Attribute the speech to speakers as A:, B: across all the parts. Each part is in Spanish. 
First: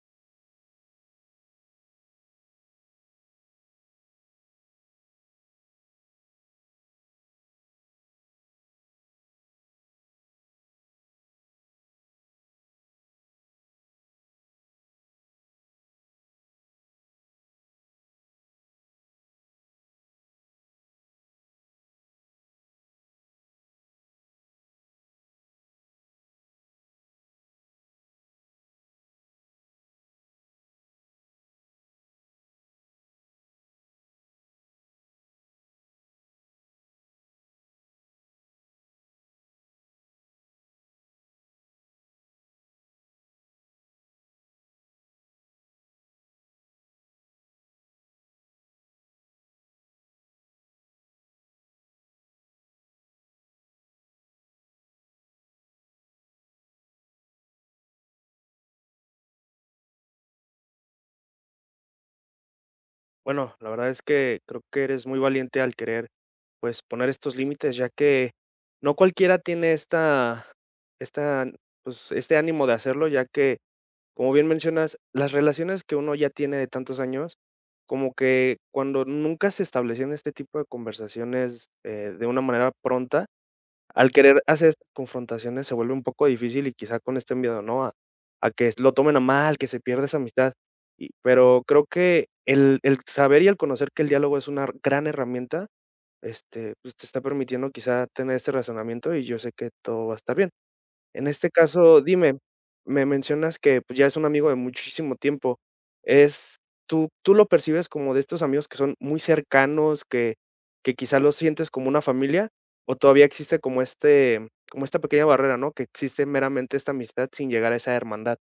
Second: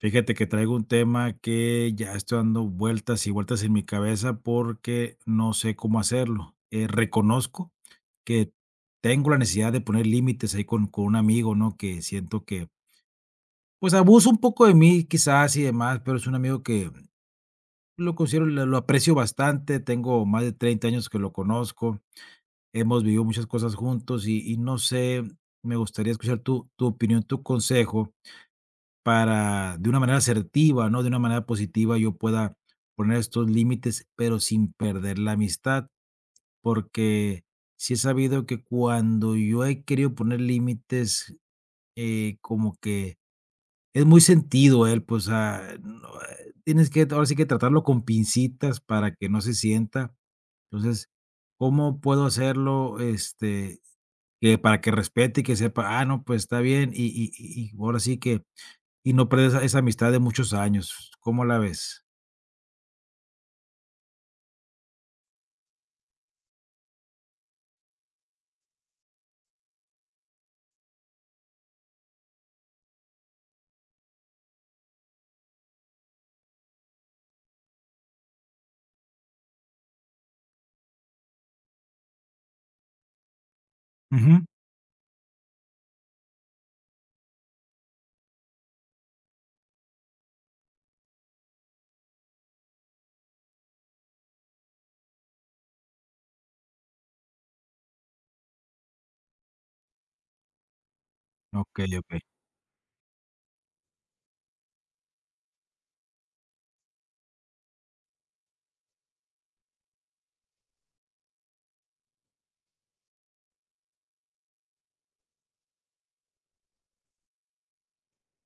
A: Fíjate que traigo un tema que ya estoy dando vueltas y vueltas en mi cabeza porque no sé cómo hacerlo. Reconozco que tengo la necesidad de poner límites ahí con un amigo, ¿no? Que siento que, pues, abuso un poco de mí quizás y demás, pero es un amigo que lo considero, lo aprecio bastante. Tengo más de 30 años que lo conozco. Hemos vivido muchas cosas juntos y no sé, me gustaría escuchar tu opinión, tu consejo para, de una manera asertiva, ¿no? De una manera positiva, yo pueda poner estos límites, pero sin perder la amistad, porque sí he sabido que cuando yo he querido poner límites, como que es muy sentido él, pues, ah, no, tienes que, ahora sí que tratarlo con pincitas para que no se sienta. Entonces, ¿cómo puedo hacerlo? Que para que respete y que sepa, ah, no, pues está bien, y ahora sí que y no perder esa amistad de muchos años, ¿cómo la ves?
B: Bueno, la verdad es que creo que eres muy valiente al querer, pues, poner estos límites, ya que no cualquiera tiene esta, pues, este ánimo de hacerlo, ya que, como bien mencionas, las relaciones que uno ya tiene de tantos años, como que cuando nunca se establecieron este tipo de conversaciones, de una manera pronta, al querer
A: Ujú.
B: hacer estas confrontaciones se vuelve un poco difícil y quizá con este miedo, ¿no? A que lo tomen a mal, que se pierda esa amistad. Y pero creo que el saber y el conocer que el diálogo es una gran herramienta, este, pues, te está permitiendo quizá tener este razonamiento y yo sé que todo va a estar bien. En este
A: Okey,
B: caso,
A: okey.
B: dime, me mencionas que, pues, ya es un amigo de muchísimo tiempo. Es ¿tú tú lo percibes como de estos amigos que son muy cercanos, que quizá los sientes como una familia, o todavía existe como este como esta pequeña barrera, ¿no?, que existe meramente esta amistad sin llegar a esa hermandad?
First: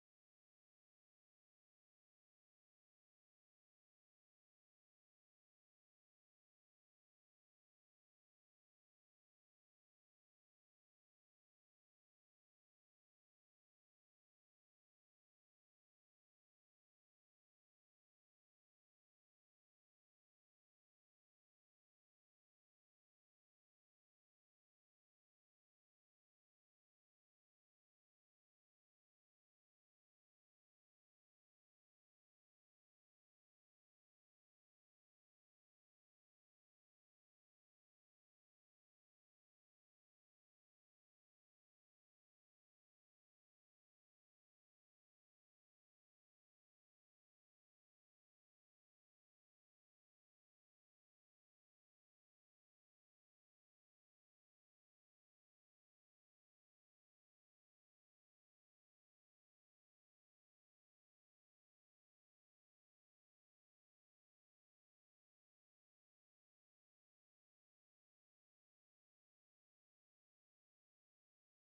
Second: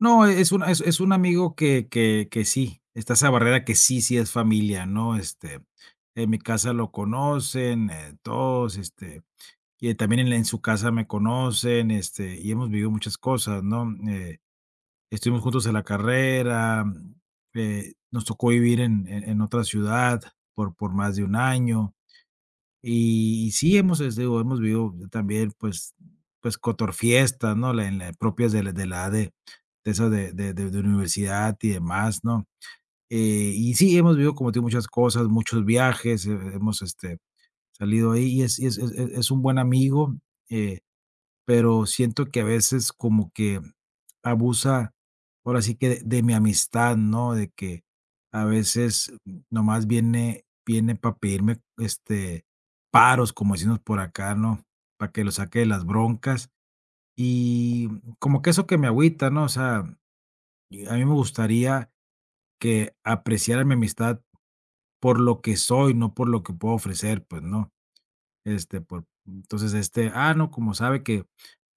A: No, es un es un amigo que sí, está esa barrera que sí, sí es familia, ¿no? En mi casa lo conocen, todos, y también en la en su casa me conocen, y hemos vivido muchas cosas, ¿no? Estuvimos juntos en la carrera, nos tocó vivir en en otra ciudad por más de un año. Y sí, hemos, digo, hemos vivido también, pues, cotorfiestas, ¿no? La en la propias de la de la de esas de universidad y demás, ¿no? Y sí, hemos vivido, como te digo, muchas cosas, muchos viajes, hemos, salido ahí y es un buen amigo, eh, pero siento que a veces como que abusa, ahora sí que de mi amistad, ¿no? De que a veces nomás viene, viene para pedirme paros, como decimos por acá, ¿no? Para que lo saque de las broncas. Y como que eso que me agüita, ¿no? O sea, y a mí me gustaría que apreciara mi amistad por lo que soy, no por lo que puedo ofrecer, pues, ¿no? Por entonces, ah, no, como sabe que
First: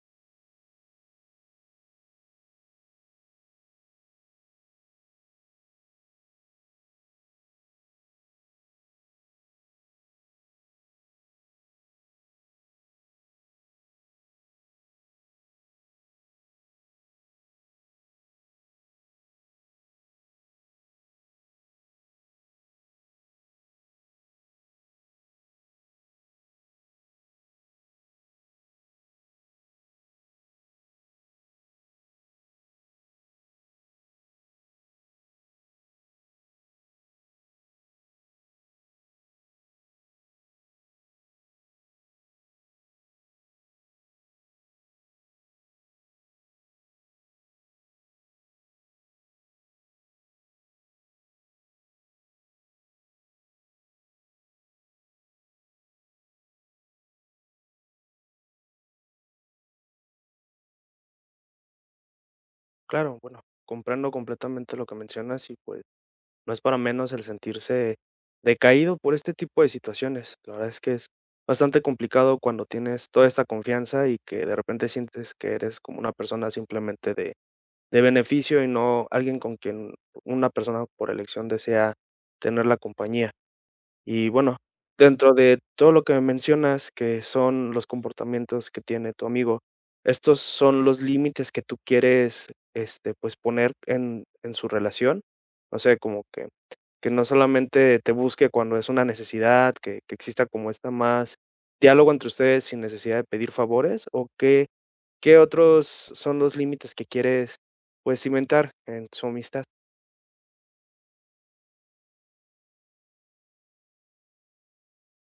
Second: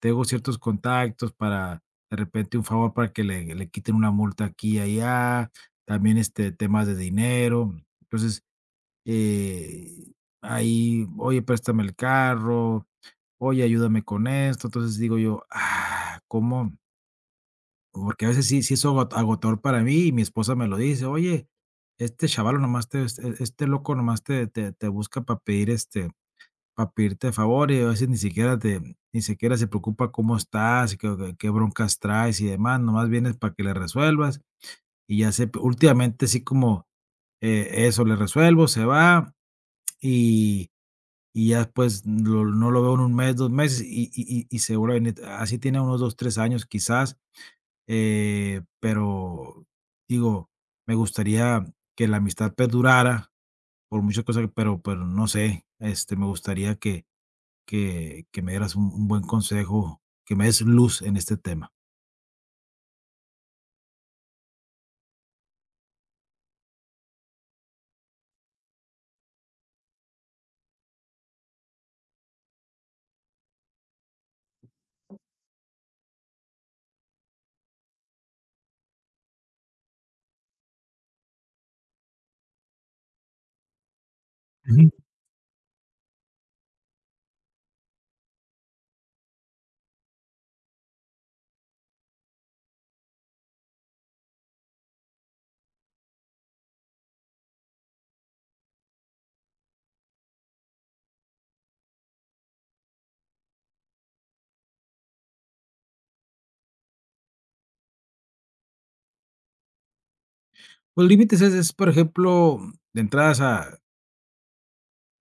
A: tengo ciertos contactos para, de repente, un favor para que le quiten una multa aquí y allá, también, temas de dinero. Entonces, eh, ahí, oye, préstame el carro, oye, ayúdame con esto. Entonces, digo yo: "Ah, ¿cómo?". Porque a veces sí es agotador para mí y mi esposa me lo dice: "Oye, este chaval nomás te este loco nomás te busca para pedir, para pedirte favor y a veces ni siquiera se preocupa cómo estás, qué broncas traes y demás, nomás vienes para que le resuelvas, y ya sé últimamente sí como, eso, le resuelvo, se va, y y ya pues lo no lo veo en un mes, 2 meses, y se vuelve a venir. Así tiene unos 2 3 años quizás, pero digo, me gustaría que la amistad perdurara por muchas cosas, pero no sé, me gustaría que me dieras un buen consejo, que me des luz en este tema.
B: Claro, bueno, comprendo completamente lo que mencionas y, pues, no es para menos el sentirse decaído por este tipo de situaciones. La verdad es que es bastante complicado cuando tienes toda esta confianza y que de repente sientes que eres como una persona simplemente de beneficio y no alguien con quien una persona por elección desea tener la compañía. Y bueno,
A: Ujú.
B: dentro de todo lo que me mencionas, que son los comportamientos que tiene tu amigo, estos son los límites que tú quieres, este, pues poner en su relación. No sé, como que no solamente te busque cuando es una necesidad, que exista como esta más diálogo entre ustedes sin necesidad de pedir favores, o qué, qué otros son los límites que quieres pues cimentar en su amistad.
A: Los límites es, por ejemplo, de entradas a,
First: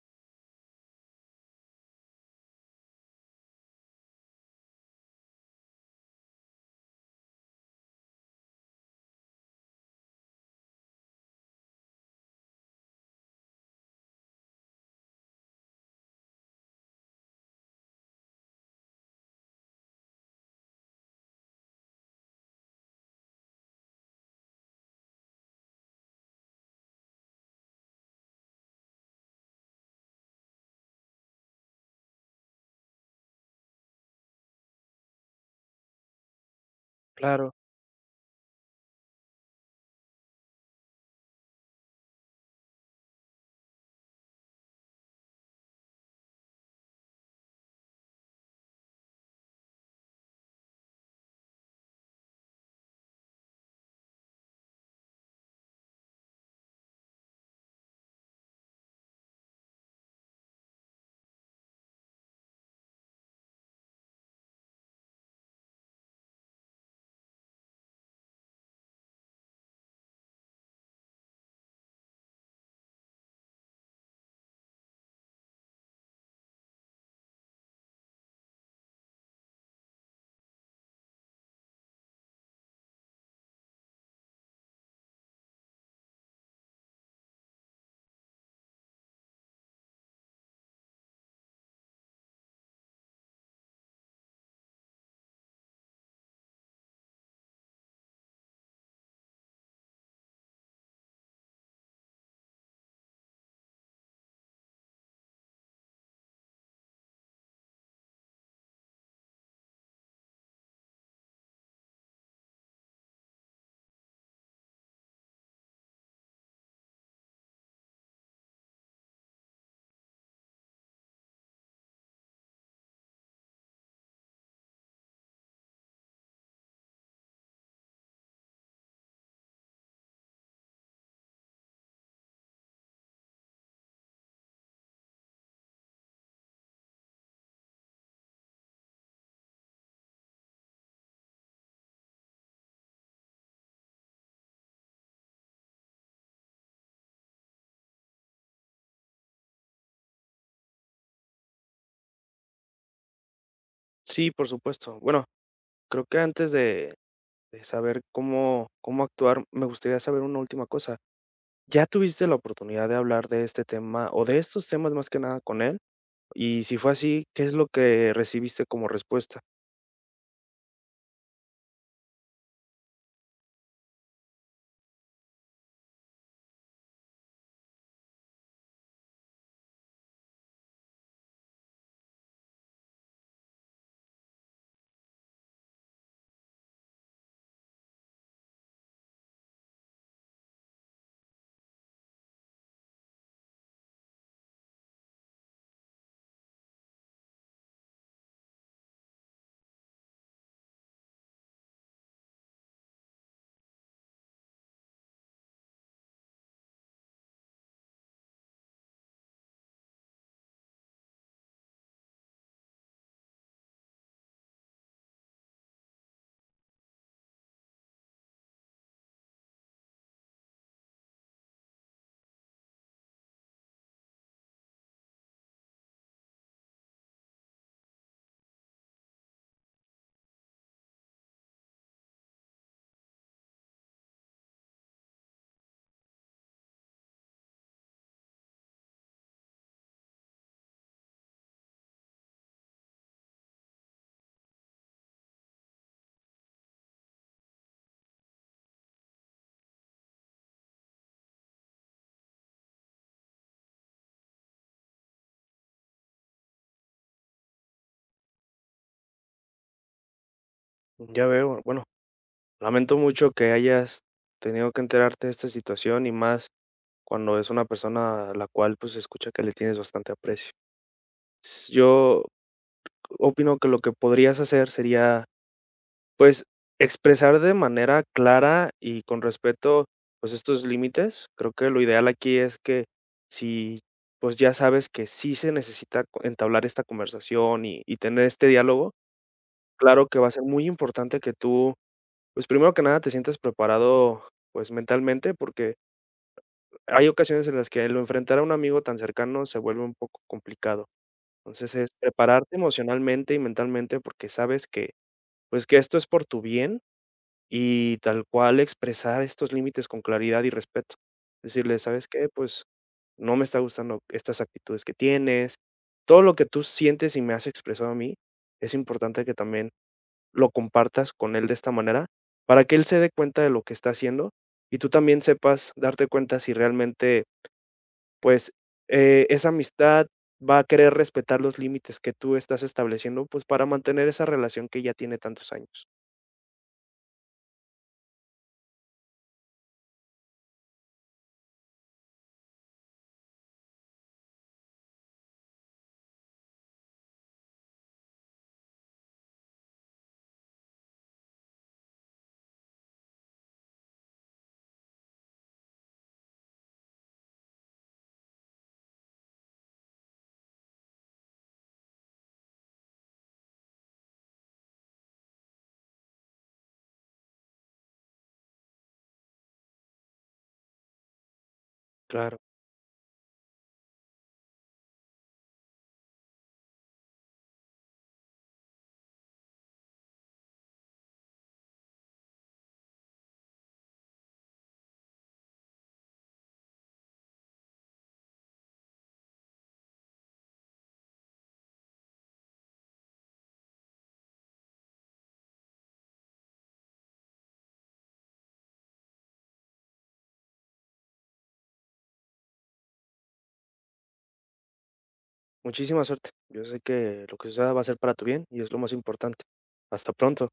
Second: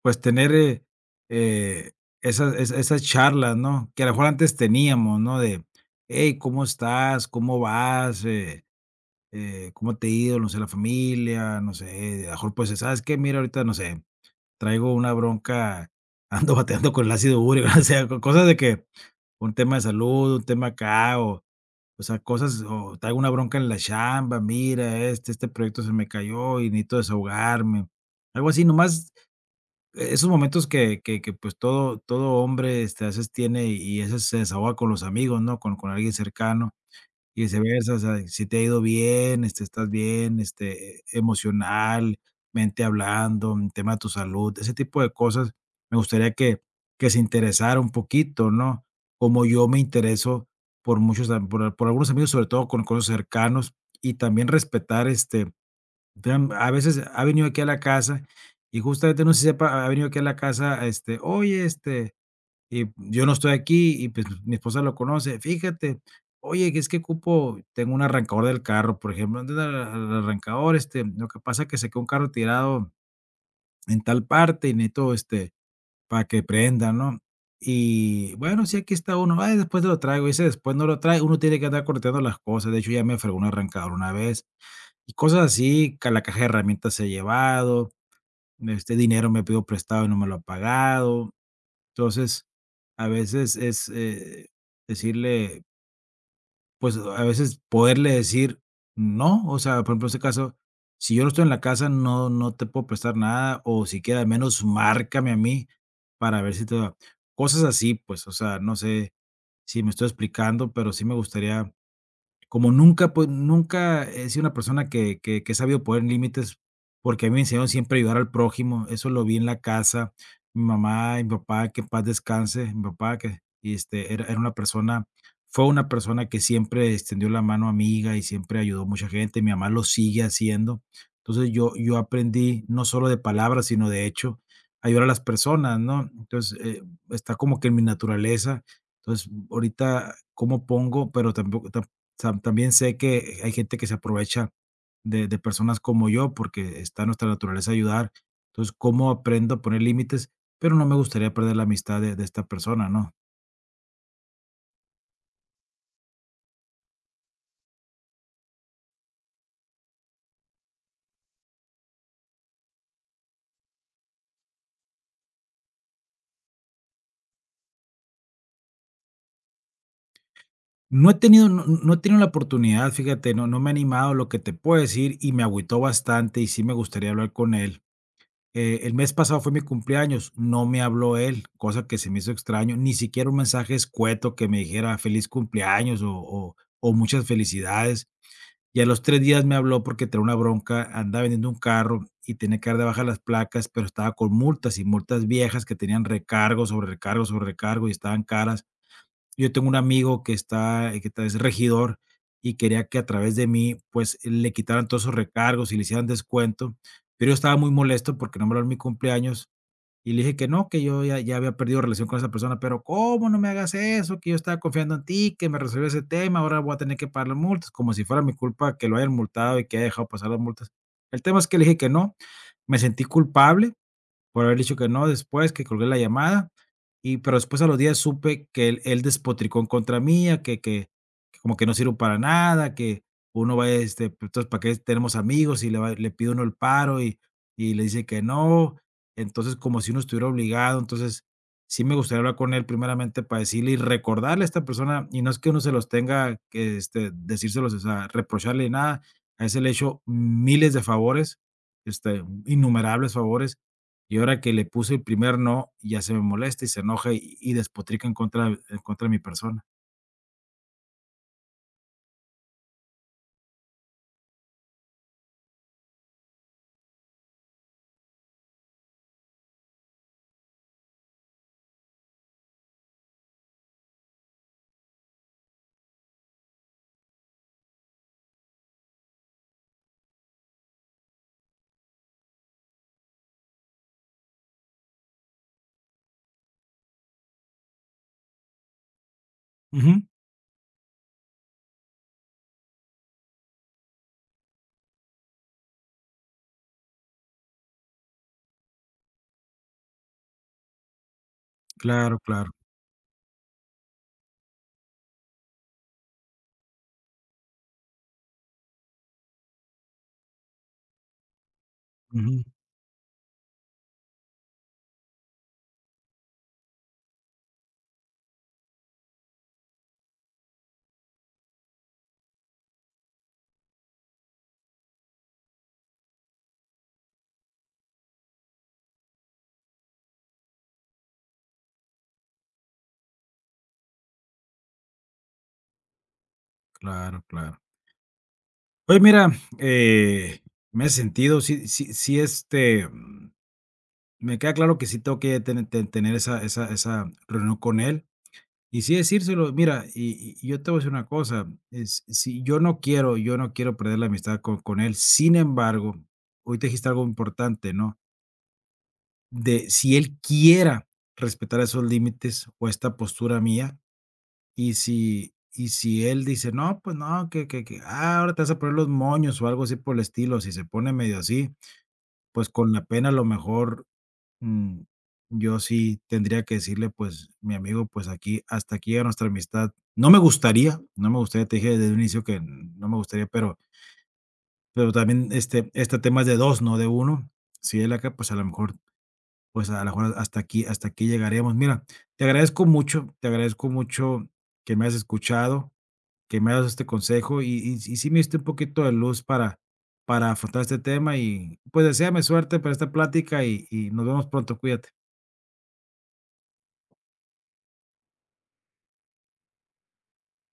A: pues, tener, eh, esas charlas, ¿no? Que a lo mejor antes teníamos, ¿no? De: "Hey, ¿cómo estás? ¿Cómo vas? ¿Cómo te ha ido? No sé, la familia", no sé, a lo mejor, pues, ¿sabes qué? Mira, ahorita, no sé, traigo una bronca, ando bateando con el ácido úrico, o sea, co cosas de que un tema de salud, un tema acá O sea, cosas o traigo una bronca en la chamba, mira, este proyecto se me cayó y necesito desahogarme. Algo así, nomás esos momentos que, pues, todo hombre, a veces tiene y a veces se desahoga con los amigos, ¿no? Con alguien cercano. Y
B: Claro,
A: viceversa, o sea, si te ha ido bien, estás bien, emocionalmente hablando, en tema de tu salud, ese tipo de cosas, me gustaría que se interesara un poquito, ¿no? Como yo me intereso por muchos, am por algunos amigos, sobre todo con los cercanos, y también respetar, vean, a veces ha venido aquí a la casa y justamente, no sé si sepa, ha venido aquí a la casa, "Oye, este". Y yo no estoy aquí y, pues, mi esposa lo conoce. Fíjate, oye, que es que ocupo tengo un arrancador del carro, por ejemplo, ¿dónde está el arrancador? Lo que pasa es que se quedó un carro tirado en tal parte y necesito, para que prenda, ¿no? Y bueno, sí, aquí está uno, ay, después te lo traigo, y ese después no lo trae, uno tiene que andar correteando las cosas. De hecho, ya me fregó un arrancador una vez, y cosas así, que la caja de herramientas he llevado, dinero me pido prestado y no me lo ha pagado. Entonces, a veces es, decirle, pues, a veces poderle decir no, o sea, por ejemplo, en este caso, si yo no estoy en la casa, no te puedo prestar nada, o si queda menos márcame a mí para ver si te va. Cosas así, pues, o sea, no sé si me estoy explicando, pero sí me gustaría como nunca, pues, nunca he sido una persona que he sabido poner límites, porque a mí me enseñaron siempre a ayudar al prójimo, eso lo vi en la casa. Mi mamá y mi papá, que en paz descanse, mi papá que, era era una persona fue una persona que siempre extendió la mano amiga y siempre ayudó a mucha gente, mi mamá lo sigue haciendo. Entonces, yo aprendí no solo de palabras, sino de hecho, a ayudar a las personas, ¿no? Entonces, está como que en mi naturaleza. Entonces, ahorita, ¿cómo pongo? Pero tampoco Sam también sé que hay gente que se aprovecha de personas como yo, porque está en nuestra naturaleza ayudar. Entonces, ¿cómo aprendo a poner límites? Pero no me gustaría perder la amistad de esta persona, ¿no?
B: sí, por supuesto. Bueno, creo que antes de saber cómo, cómo actuar, me gustaría saber una última cosa. ¿Ya tuviste la oportunidad de hablar de este tema o de estos temas más que nada con él? Y si fue así, ¿qué es lo que recibiste como respuesta?
A: No he tenido no no No he tenido la oportunidad, fíjate, no me he animado, lo que te puedo decir, y me agüitó bastante, y sí me gustaría hablar con él. El mes pasado fue mi cumpleaños, no me habló él, cosa que se me hizo extraño, ni siquiera un mensaje escueto que me dijera feliz cumpleaños o muchas felicidades. Y a los 3 días me habló porque traía una bronca, andaba vendiendo un carro y tenía que dar de baja las placas, pero estaba con multas y multas viejas que tenían recargo, sobre recargo, sobre recargo y estaban caras. Yo tengo un amigo que está que ta es regidor y quería que a través de mí, pues, le quitaran todos esos recargos y le hicieran descuento, pero yo estaba muy molesto porque no me habló en mi cumpleaños y le dije que no, que yo ya había perdido relación con esa persona, pero, ¿cómo no me hagas eso? Que yo estaba confiando en ti, que me resolvías ese tema, ahora voy a tener que pagar las multas, como si fuera mi culpa que lo hayan multado y que haya dejado pasar las multas. El tema es que le dije que no, me sentí culpable por haber dicho que no, después que colgué la llamada, pero después a los días supe que él despotricó en contra mía, que como que no sirvo para nada, que uno va, pues, entonces, ¿para qué tenemos amigos? Y le, le pide uno el paro y le dice que no, entonces como si uno estuviera obligado, entonces sí me gustaría hablar con él primeramente para decirle y recordarle a esta persona, y no es que uno se los tenga que decírselos, o sea, reprocharle nada, a ese le he hecho miles de favores, innumerables favores y ahora que le puse el primer no, ya se me molesta y se enoja y despotrica en contra de mi persona.
B: Ya veo, bueno. Lamento mucho que hayas tenido que enterarte de esta situación y más cuando es una persona a la cual pues se escucha que le tienes bastante aprecio. Yo opino que lo que podrías hacer sería, pues, expresar de manera clara y con respeto pues estos límites. Creo que lo ideal aquí es que si pues ya sabes que sí se necesita entablar esta conversación y tener este diálogo,
A: Ujú.
B: claro que va a ser muy importante que tú, pues, primero que nada, te sientes preparado, pues, mentalmente, porque hay ocasiones en las que el enfrentar a un amigo tan cercano se vuelve un poco complicado. Entonces, es
A: Claro, claro.
B: prepararte emocionalmente y mentalmente, porque sabes que, pues, que esto es por tu bien y tal cual expresar estos límites con claridad y respeto. Decirle: "¿Sabes qué?
A: Ujú.
B: Pues, no me está gustando estas actitudes que tienes". Todo lo que tú sientes y me has expresado a mí, es importante que también lo compartas con él de esta manera, para que él se dé cuenta de lo que está haciendo y tú también sepas darte cuenta si realmente, pues, esa amistad va a querer respetar los límites que tú estás estableciendo, pues, para mantener esa relación que ya tiene tantos años.
A: Claro, claro. Oye, mira, eh, me he sentido, sí, sí, sí, me queda claro que sí tengo que tener esa reunión con él y sí decírselo. Mira, y yo te voy a decir una cosa, es si yo no quiero perder la amistad con él. Sin embargo, hoy te dijiste algo importante, ¿no? De si él quiera respetar esos límites o esta postura mía, y si él dice: "No, pues no, ah, ahora te vas a poner los moños", o algo así por el estilo, si se pone medio así,
B: Claro.
A: pues con la pena a lo mejor, mm, yo sí tendría que decirle: "Pues, mi amigo, pues aquí hasta aquí a nuestra amistad". No me gustaría, no me gustaría, te dije desde el inicio que no me gustaría, pero también, este tema es de 2 no de uno. Si él acá, pues a lo mejor pues, a lo mejor hasta aquí llegaremos. Mira, te agradezco mucho que me hayas escuchado, que me hayas dado este consejo y sí me diste un poquito de luz para afrontar este tema y, pues, deséame suerte para esta plática y nos vemos pronto, cuídate.
B: Muchísima suerte. Yo sé que lo que suceda va a ser para tu bien y es lo más importante. Hasta pronto.